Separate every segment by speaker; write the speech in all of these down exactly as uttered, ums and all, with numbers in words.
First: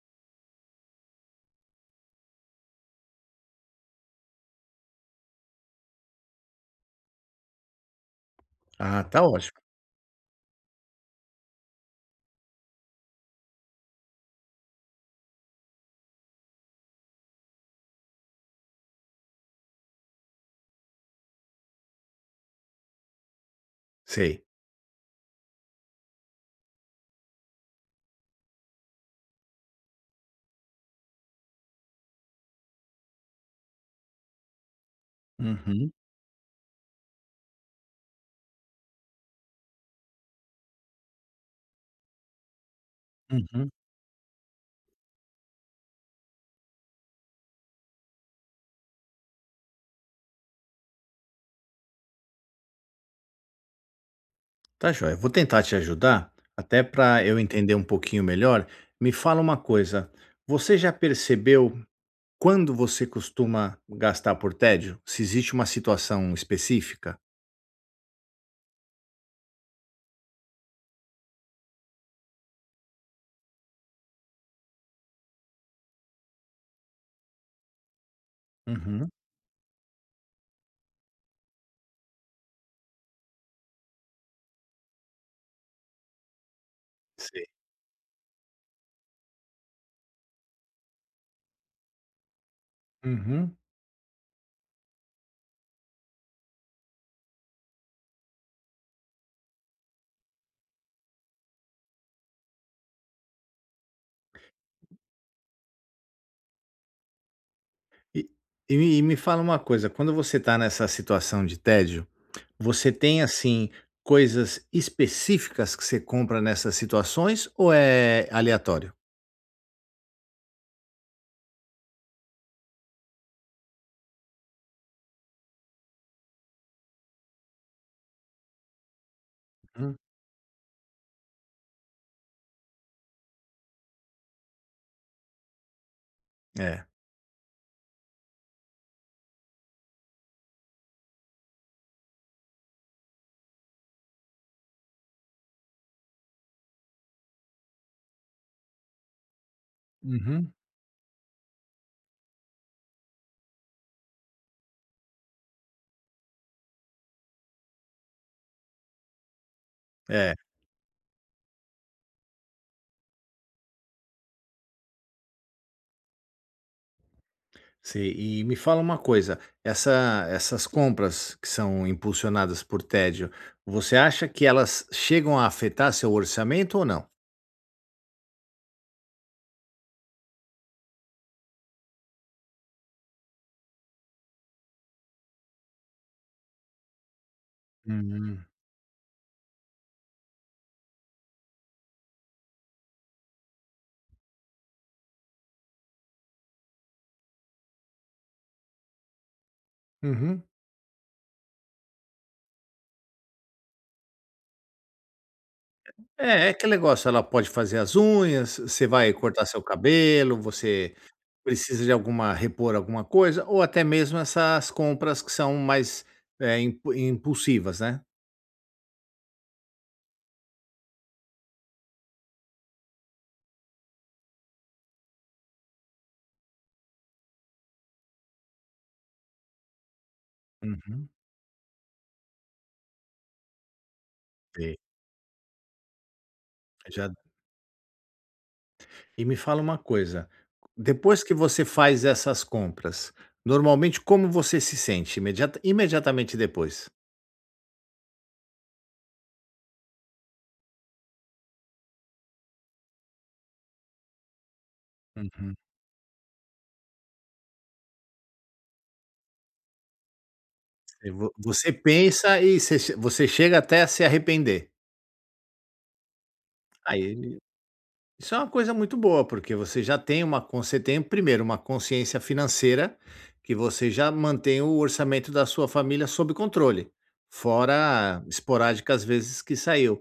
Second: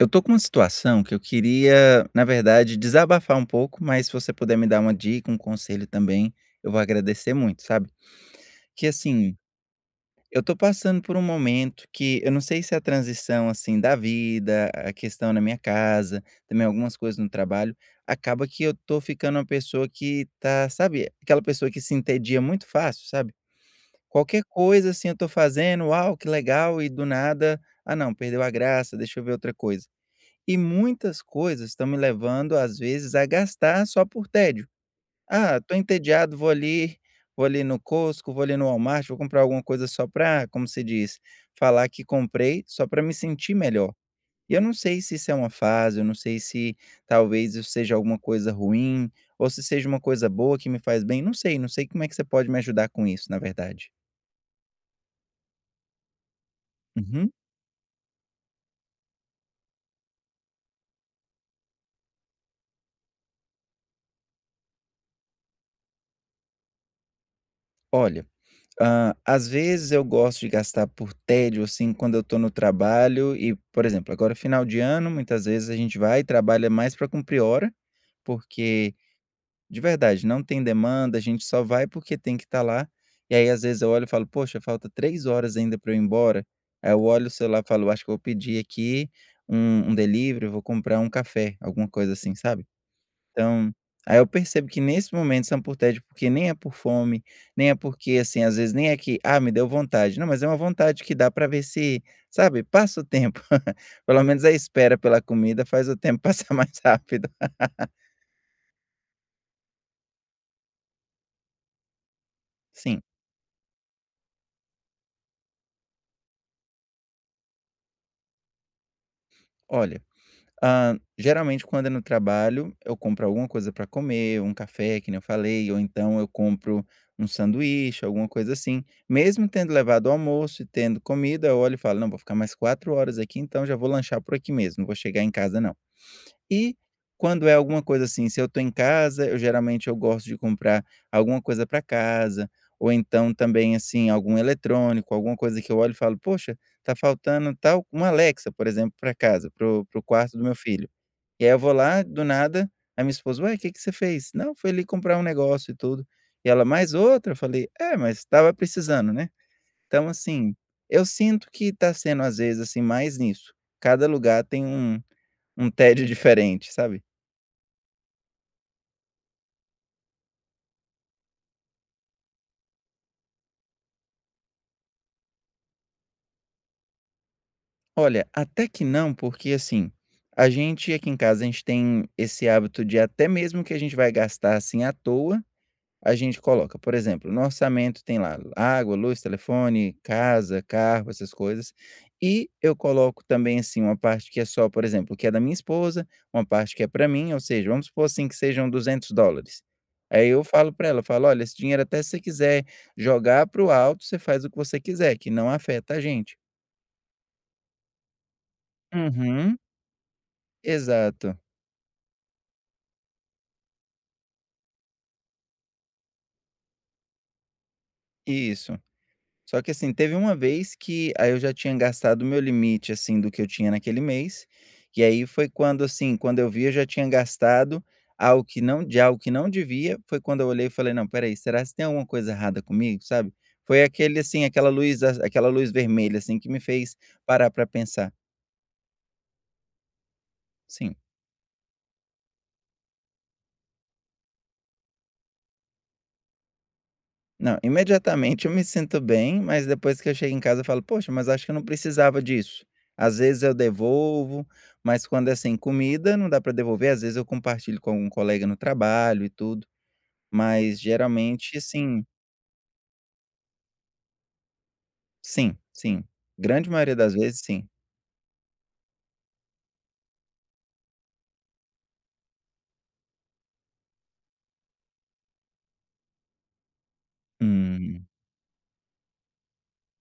Speaker 1: Eu estou com uma situação que eu queria, na verdade, desabafar um pouco, mas se você puder me dar uma dica, um conselho também, eu vou agradecer muito, sabe, que
Speaker 2: Ah, tá
Speaker 1: assim,
Speaker 2: ótimo.
Speaker 1: eu estou passando por um momento que eu não sei se a transição assim da vida, a questão na minha casa, também algumas coisas no trabalho, acaba que eu estou ficando uma pessoa que está, sabe, aquela pessoa que se entedia muito fácil, sabe,
Speaker 2: Sei.
Speaker 1: qualquer coisa assim eu estou fazendo, "uau que legal", e do nada, "ah não perdeu a graça deixa eu ver outra coisa", e muitas coisas estão me levando às vezes a gastar só por tédio, ah estou
Speaker 2: Uhum.
Speaker 1: entediado vou ali vou ali no Costco, vou ali no Walmart, vou comprar alguma coisa só para, como você diz, falar que comprei, só para me sentir
Speaker 2: Uhum.
Speaker 1: melhor, e eu não sei se isso é uma fase, eu não sei se talvez isso seja alguma coisa ruim, ou se seja uma coisa boa que me faz bem, não sei, não sei como é que você pode me ajudar com isso, na verdade?
Speaker 2: Está joia, vou tentar te ajudar, até para
Speaker 1: Uhum.
Speaker 2: eu entender um pouquinho melhor, me fala uma coisa, você já percebeu, quando você costuma gastar por tédio, se existe uma situação específica?
Speaker 1: Olha, hum às vezes eu gosto de gastar por tédio, assim, quando eu estou no trabalho e, exemplo agora final de ano muitas vezes a gente vai e trabalha mais para cumprir hora, porque,
Speaker 2: Uhum.
Speaker 1: de verdade não tem demanda, a gente só vai porque tem que estar lá, e aí às vezes eu olho e falo: "Poxa falta três horas ainda para eu ir embora", aí eu olho o
Speaker 2: Sei.
Speaker 1: celular e falo: "Acho que eu vou pedir aqui um um delivery, eu vou comprar um café", alguma coisa, assim, sabe?
Speaker 2: Uhum.
Speaker 1: Então, aí eu percebo que nesse momento são por tédio porque nem é por fome, nem é porque, assim, às vezes nem é que, ah me deu vontade, não mas é uma vontade que dá para ver se, sabe passa o tempo, pelo menos a espera pela comida faz o tempo passar mais rápido.
Speaker 2: E e me me fala uma coisa, quando você está nessa situação de tédio, você
Speaker 1: Sim.
Speaker 2: tem assim coisas específicas que você compra nessas situações ou é aleatório?
Speaker 1: Olha, hã, geralmente quando é no trabalho, eu compro alguma coisa para comer, um café que nem eu falei ou então eu compro um sanduíche, alguma coisa assim, mesmo tendo
Speaker 2: Uhum.
Speaker 1: levado o almoço e tendo comida eu olho e falo: "Não, vou ficar mais quatro horas aqui então já vou lanchar por aqui mesmo, vou chegar em casa não". E
Speaker 2: É.
Speaker 1: quando é alguma coisa, assim, se eu tô em casa eu geralmente eu gosto de comprar alguma coisa para casa, ou então também, assim, algum eletrônico, alguma coisa que eu olho e falo poxa, tá faltando tal uma Alexa por exemplo para casa, para o para o quarto do
Speaker 2: Uhum.
Speaker 1: meu filho. E aí eu vou lá do nada, a minha esposa: "Ué que que você fez?". "Não, foi ali comprar um negócio e tudo". E ela: "Mais outra?". Eu falei: "É, mas estava precisando, né?". Então
Speaker 2: É.
Speaker 1: assim, eu sinto que está sendo às vezes, assim, mais nisso, cada lugar tem um um um tédio diferente, sabe?
Speaker 2: Sim, e me fala uma coisa, essa essas compras que são impulsionadas por tédio, você acha que elas chegam a afetar seu orçamento ou não?
Speaker 1: Olha, até que não porque, assim, a gente aqui em casa, a gente tem esse hábito de até mesmo que a gente vai gastar assim à toa, a gente coloca por exemplo no orçamento. Tem lá
Speaker 2: Hum.
Speaker 1: água, luz, telefone, casa, carro, essas coisas, e eu coloco também, assim, uma parte que é só por exemplo o que é da minha esposa, uma parte que é pra mim ou seja vamos supor, assim, que sejam duzentos dólares aí eu
Speaker 2: Uhum.
Speaker 1: falo pra ela, falo: "Olha, esse dinheiro, até se você quiser jogar para o alto, você faz o que você quiser que não afeta a gente."
Speaker 2: É, é aquele negócio, ela pode fazer as unhas, você vai cortar
Speaker 1: Uhum.
Speaker 2: seu cabelo, você
Speaker 1: Exato.
Speaker 2: precisa de alguma repor alguma coisa ou até mesmo essas compras que são mais, eh, impu impulsivas né.
Speaker 1: Isso. Só que, assim, teve uma vez que aí eu já tinha gastado o meu limite assim do que eu tinha naquele mês, e aí foi quando, assim, quando eu vi eu já tinha gastado algo que não de algo que não devia, foi quando eu olhei e falei: "Não,
Speaker 2: Uhum.
Speaker 1: espera aí, será se tem alguma coisa errada comigo?" sabe, foi aquele, assim, aquela
Speaker 2: Sei.
Speaker 1: luz aquela luz vermelha, assim, que me fez
Speaker 2: Já d
Speaker 1: parar pra pensar.
Speaker 2: E me fala uma coisa,
Speaker 1: Sim.
Speaker 2: depois que você faz essas compras, normalmente como você se sente? Imedia imediatamente depois.
Speaker 1: Não, imediatamente, eu me sinto bem, mas depois que eu chego em casa, eu falo: "Poxa, mas acho que eu não precisava disso", às vezes eu devolvo, mas quando é,
Speaker 2: Uhum.
Speaker 1: assim, comida, não dá para devolver, às vezes, eu compartilho com algum colega no trabalho e tudo, mas
Speaker 2: E vo
Speaker 1: geralmente,
Speaker 2: você
Speaker 1: assim
Speaker 2: pensa e você che você chega até a se arrepender.
Speaker 1: Sim, sim, grande maioria das
Speaker 2: Aí,
Speaker 1: vezes, sim.
Speaker 2: isso é uma coisa muito boa, porque você já tem uma con você tem primeiro uma consciência financeira, que você já mantém o orçamento da sua família sob controle,
Speaker 1: Hum.
Speaker 2: fora esporádicas vezes que saiu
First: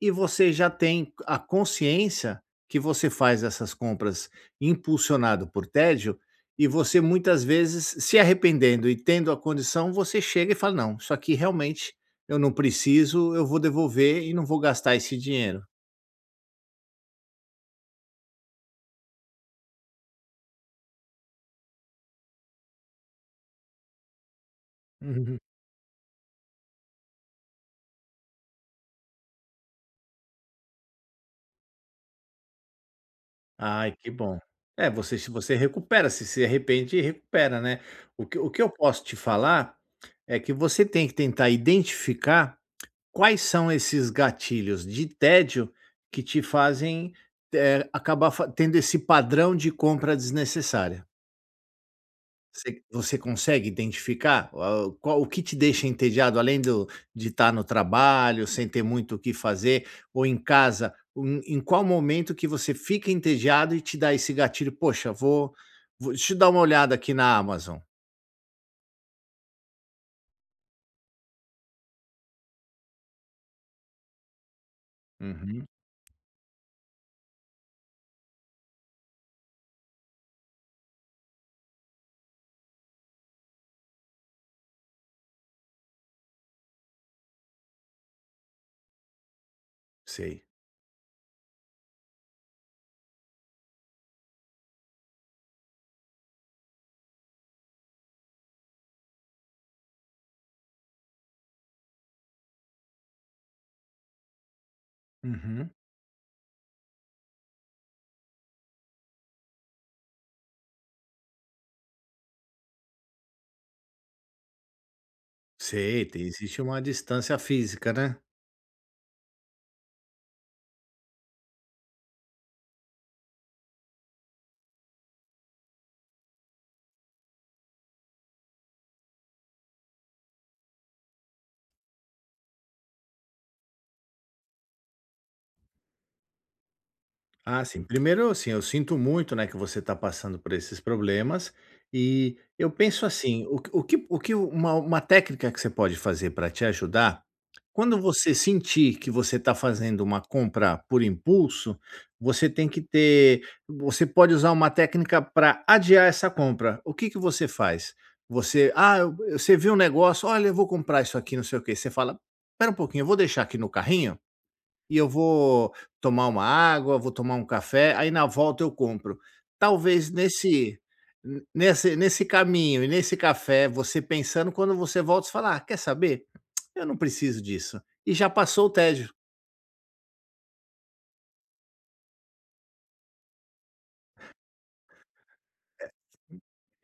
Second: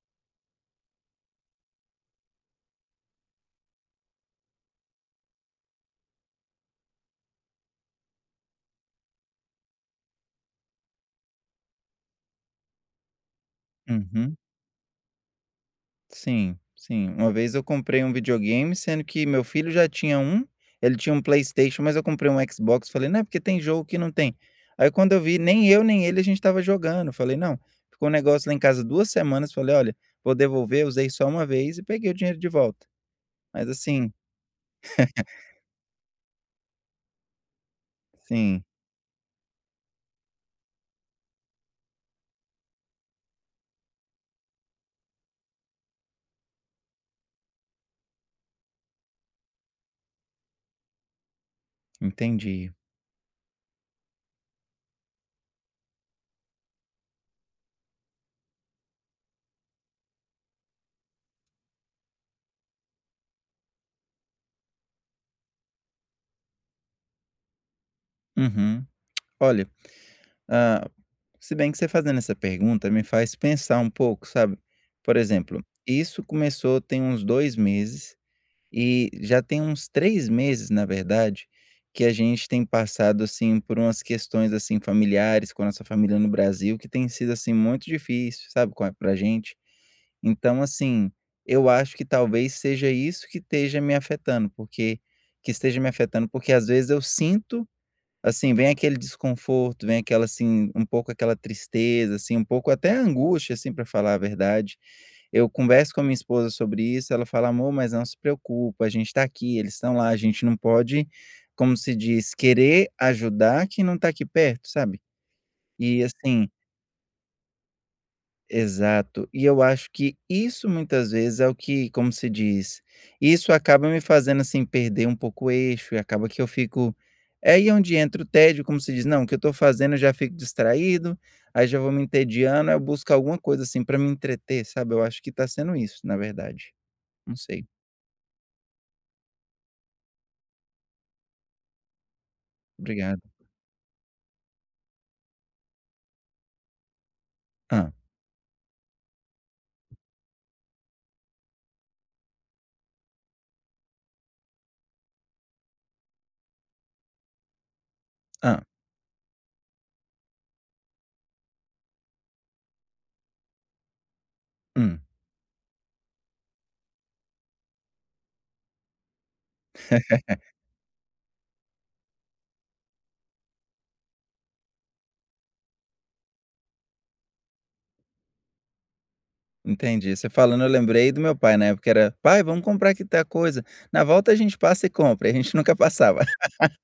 Speaker 2: e você já tem a consciência que você faz essas compras impulsionado por tédio e você muitas vezes se arrependendo e tendo a condição, você chega e fala: "Não, isso aqui, realmente, eu não preciso, eu vou devolver e
Speaker 1: Uhum.
Speaker 2: não vou gastar esse dinheiro".
Speaker 1: Sim, sim, uma vez eu comprei um videogame, sendo que meu filho já tinha um, ele tinha um Playstation, mas eu comprei um Xbox, falei: "Não é porque tem jogo que não tem", aí, quando eu vi,
Speaker 2: Uhum.
Speaker 1: nem eu nem ele, a gente estava jogando, eu falei: "Não", ficou o negócio lá em casa duas semanas, falei: "Olha, vou devolver", usei só uma vez e peguei o dinheiro de volta, mas,
Speaker 2: Ai, que
Speaker 1: assim
Speaker 2: bom, é, você se você recupera, você se arrepende recupera, né? O que o que
Speaker 1: Sim.
Speaker 2: eu posso te falar, é que você tem que tentar identificar quais são esses gatilhos de tédio que te fazem, eh, acabar faze tendo esse padrão de compra desnecessário.
Speaker 1: Entendi.
Speaker 2: Você você consegue identificar qual o que te deixa entediado além do de estar no trabalho, sem ter muito o que fazer, um ou em casa, em qual momento que você fica entediado e te dá esse gatilho, "Poxa vou vou deixa eu dar uma olhada aqui na Amazon".
Speaker 1: Uhum, olha, hum, se bem que você fazendo essa pergunta me faz pensar um pouco sabe? Por exemplo,
Speaker 2: Uhum.
Speaker 1: isso começou tem uns dois meses, e já tem uns três meses na verdade, que a gente tem passado, assim, por umas questões, assim, familiares com a nossa família no Brasil que tem sido, assim, muito difícil, sabe, qual para gente.
Speaker 2: Sei.
Speaker 1: Então assim, eu acho que talvez seja isso que esteja me afetando porque, que esteja me afetando, porque às vezes eu sinto, assim, vem aquele desconforto, vem aquela, assim, um pouco aquela tristeza, assim, um pouco até angústia, assim, para falar a verdade. Eu
Speaker 2: Uhum.
Speaker 1: converso com a minha esposa sobre isso, ela fala amor mas não se preocupa, a gente está aqui, eles estão lá, a gente não pode, como se diz querer ajudar quem não está aqui perto, sabe? E
Speaker 2: Sei, tem
Speaker 1: assim
Speaker 2: existe uma distância física, né?
Speaker 1: Exato, e eu acho que isso muitas vezes é o que, como se diz, isso acaba me fazendo, assim, perder um pouco o eixo e acaba que eu fico é aí onde entra o tédio como se diz não, que eu estou fazendo eu já fico distraído, aí já vou me entediando, aí eu busco alguma coisa, assim, para me entreter sabe, eu acho que está sendo isso na verdade, não
Speaker 2: Ah
Speaker 1: sei.
Speaker 2: sim, primeiro, assim, eu sinto muito não é que você está passando por esses problemas, e eu penso
Speaker 1: Obrigado.
Speaker 2: assim, o que o que o que o uma uma técnica que você pode fazer para te ajudar,
Speaker 1: Hum.
Speaker 2: quando você sentir que você tá fazendo uma compra por impulso, você tem que ter você pode usar uma técnica para adiar essa compra. O que que você faz?
Speaker 1: Hum.
Speaker 2: Você, ah, você vê um negócio, "olha eu vou comprar isso aqui, não sei o quê", você fala: "Espera um pouquinho, vou deixar aqui no carrinho, e
Speaker 1: Hum?
Speaker 2: eu vou tomar uma água, vou tomar um café, aí na volta eu compro". Talvez nesse nesse nesse caminho e nesse café, você pensando quando você volta você fala: "Ah quer saber? Eu não preciso disso". E já passou o tédio.
Speaker 1: Entendi, você falando eu lembrei do meu pai na época era: "Pai, vamos comprar aqui tal coisa, na volta a gente passa e compra", e a gente nunca passava.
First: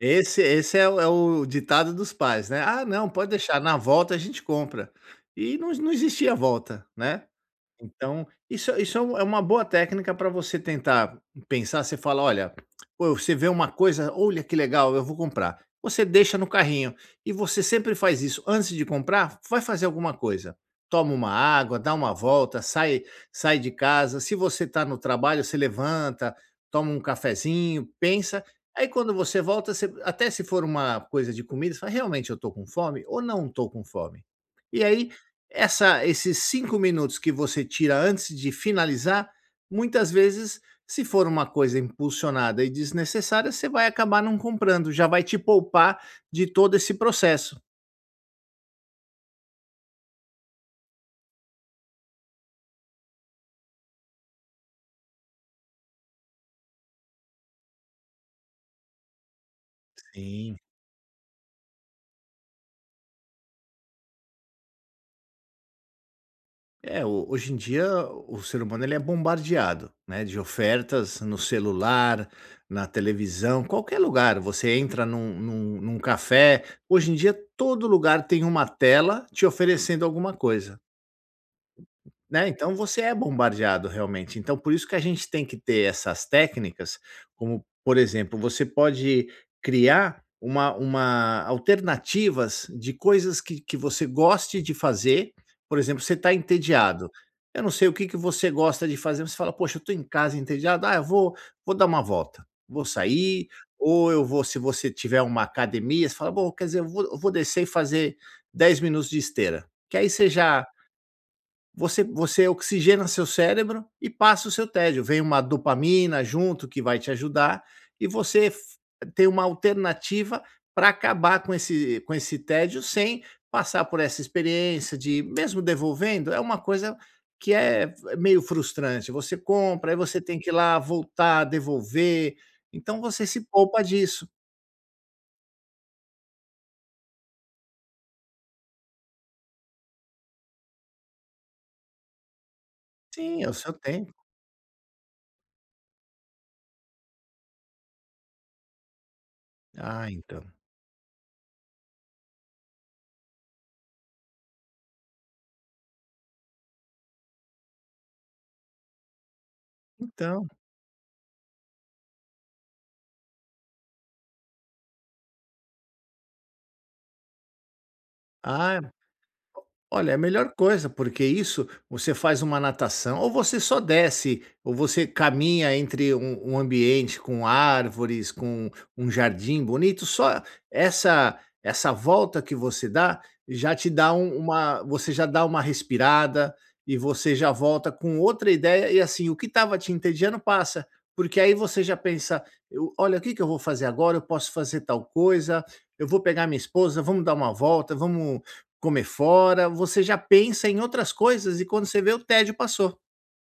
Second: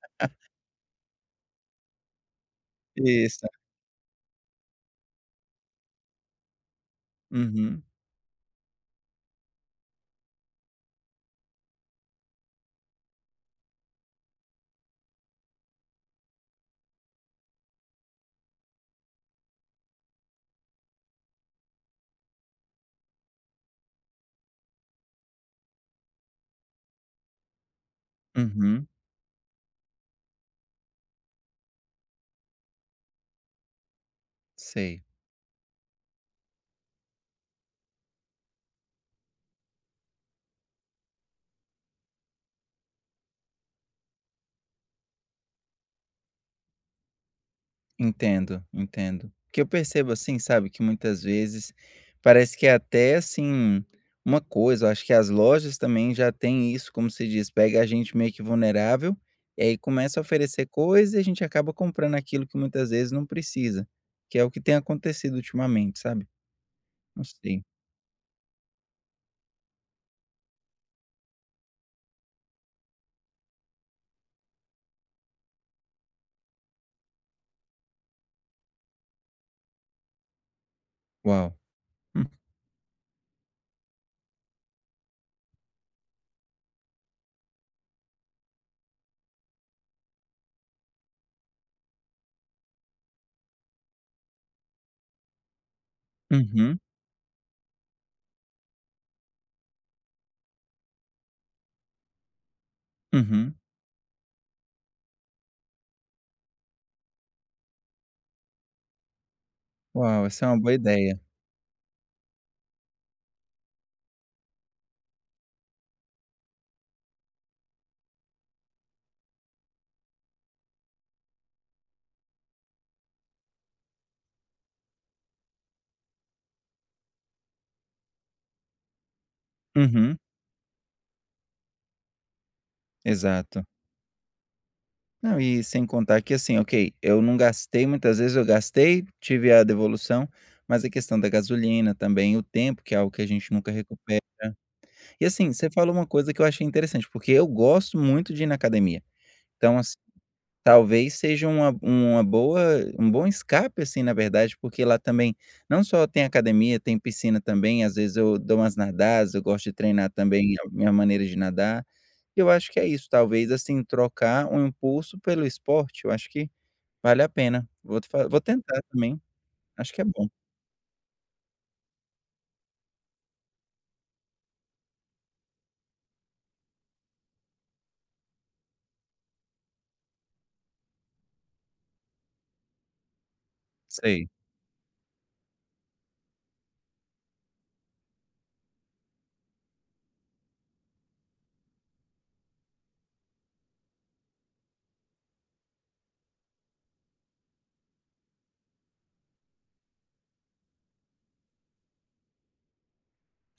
Speaker 2: Esse esse é o é o ditado dos pais, né? "Ah não, pode
Speaker 1: Isso.
Speaker 2: deixar, na volta a gente compra". E não não existia volta, né?
Speaker 1: Uhum.
Speaker 2: Então, isso isso é um é uma boa técnica para você tentar pensar, você fala: "olha", você vê uma coisa, "olha que legal, eu vou comprar". Você deixa no carrinho, e você sempre faz isso, antes de comprar, vai fazer alguma coisa. Toma uma água, dá uma volta, sai sai de casa, se você está no trabalho você levanta, toma um cafezinho, pensa,
Speaker 1: Uhum.
Speaker 2: aí quando você volta você até se for uma coisa de comida, fala realmente eu estou com fome, ou não estou com fome? E
Speaker 1: Sei.
Speaker 2: aí, essa esses cinco minutos que você tira antes de finalizar, muitas vezes, se for uma coisa impulsionada e desnecessária, você vai acabar não comprando, já vai te poupar de todo esse processo.
Speaker 1: Entendo, entendo. O que eu percebo, assim, sabe, que muitas vezes parece que é até assim, uma coisa eu acho que as lojas também já têm isso como se diz, pega a gente meio que vulnerável, e aí começa a
Speaker 2: Sim.
Speaker 1: oferecer coisa e a gente acaba comprando aquilo que muitas vezes não precisa, que é o que tem acontecido ultimamente, sabe?
Speaker 2: É
Speaker 1: Não
Speaker 2: o hoje em
Speaker 1: sei.
Speaker 2: dia o ser humano ele é bombardeado, né, de ofertas no celular, na televisão, qualquer lugar, você entra num num num café, hoje em dia todo lugar tem uma tela te oferecendo alguma coisa.
Speaker 1: Uau. Hum.
Speaker 2: Né, então você é bombardeado realmente, então, por isso que a gente tem que ter essas técnicas, como, por exemplo, você pode criar uma uma alternativas de coisas que que você goste de fazer, por exemplo você está
Speaker 1: Uhum.
Speaker 2: entediado, eu não sei o que que você gosta de fazer mas você fala: "Poxa, eu estou em casa entediado, ah eu vou vou dar uma volta, vou sair,
Speaker 1: Uhum.
Speaker 2: ou eu vou", se você tiver uma academia, você fala vou quer dizer eu vou eu vou descer e fazer dez minutos de esteira. Que aí
Speaker 1: Uau,
Speaker 2: você
Speaker 1: essa é uma
Speaker 2: já
Speaker 1: boa ideia.
Speaker 2: você você oxigena seu cérebro e passa o seu tédio, vem uma dopamina junto que vai te ajudar, e você f ter uma alternativa para acabar com esse com esse tédio sem passar por essa experiência de mesmo devolvendo, é uma coisa que é f meio frustrante, você compra, aí
Speaker 1: Uhum.
Speaker 2: você tem que ir lá voltar, devolver, então você se
Speaker 1: Exato.
Speaker 2: poupa disso.
Speaker 1: Não e sem contar que, assim, ok, eu não gastei muitas vezes, eu gastei, tive a devolução, mas a questão da gasolina, também, o tempo, que é algo que a
Speaker 2: Sim, é
Speaker 1: gente
Speaker 2: o
Speaker 1: nunca
Speaker 2: seu tempo.
Speaker 1: recupera e, assim, você falou uma coisa que eu achei interessante, porque eu gosto muito de ir na academia, então, assi
Speaker 2: Ah, então.
Speaker 1: talvez seja uma uma boa um bom escape, assim, na verdade, porque lá também, não só tem academia, tem piscina também, às vezes, eu dou umas nadadas, eu gosto de treinar,
Speaker 2: Então.
Speaker 1: também, minha maneira de nadar, eu acho que é isso, talvez, assim, trocar um impulso pelo esporte, eu acho que vale a pena, vou te vou
Speaker 2: Ah,é
Speaker 1: tentar também, acho que é
Speaker 2: olha, é a
Speaker 1: bom.
Speaker 2: melhor coisa, porque isso você faz uma natação ou você só desce ou você caminha entre um um ambiente com árvores, com um jardim bonito, só essa essa volta que você dá, já te dá
Speaker 1: Sei.
Speaker 2: uma uma você já dá uma respirada e você já volta com outra ideia e, assim, o que estava te entediando passa, porque, aí, você já pensa: "Eu olha o que que eu vou fazer agora, eu posso fazer tal coisa, eu vou pegar minha esposa, vamos dar uma volta, vamos comer fora", você já pensa em outras coisas e quando você vê o tédio passou.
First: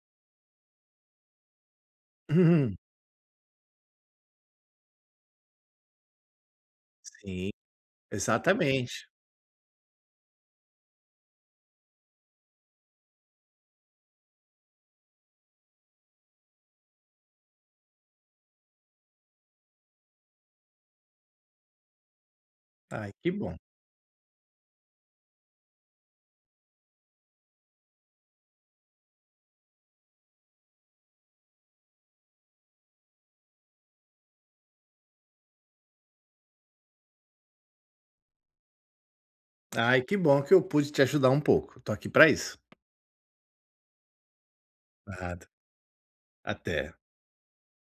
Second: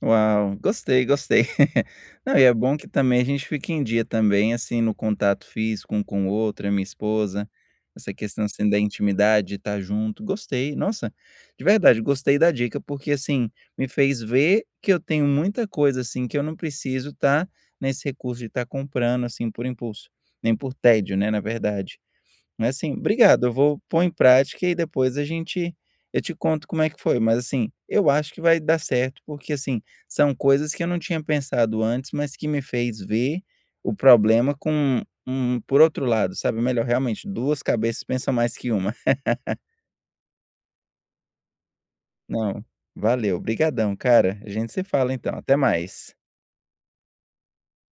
Speaker 1: Uau, gostei, gostei. Não, e é bom que, também, a gente fica em dia, também, assim, no contato físico um com o outro, a minha esposa,
Speaker 2: Sim,
Speaker 1: essa questão, assim, da
Speaker 2: exatamente.
Speaker 1: intimidade, de estar junto, gostei, nossa, de verdade, gostei da dica, porque, assim, me fez ver que eu tenho muita coisa, assim, que eu não preciso estar nesse recurso de estar comprando, assim, por impulso, nem por tédio, né, na verdade, mas, assim,
Speaker 2: Ai, que
Speaker 1: obrigado, eu
Speaker 2: bom.
Speaker 1: vou pôr em prática e, aí, depois a gente eu te conto como é que foi, mas, assim, eu acho que vai dar certo porque, assim, são coisas que eu não tinha pensado antes, mas que me fez ver o problema com um por outro lado, sabe, melhor, realmente, duas cabeças pensa mais que uma.
Speaker 2: Ai, que bom que eu pude te ajudar um pouco, estou aqui para isso.
Speaker 1: Não, valeu obrigadão, cara, a gente se fala, então
Speaker 2: Nada,
Speaker 1: até mais.
Speaker 2: até.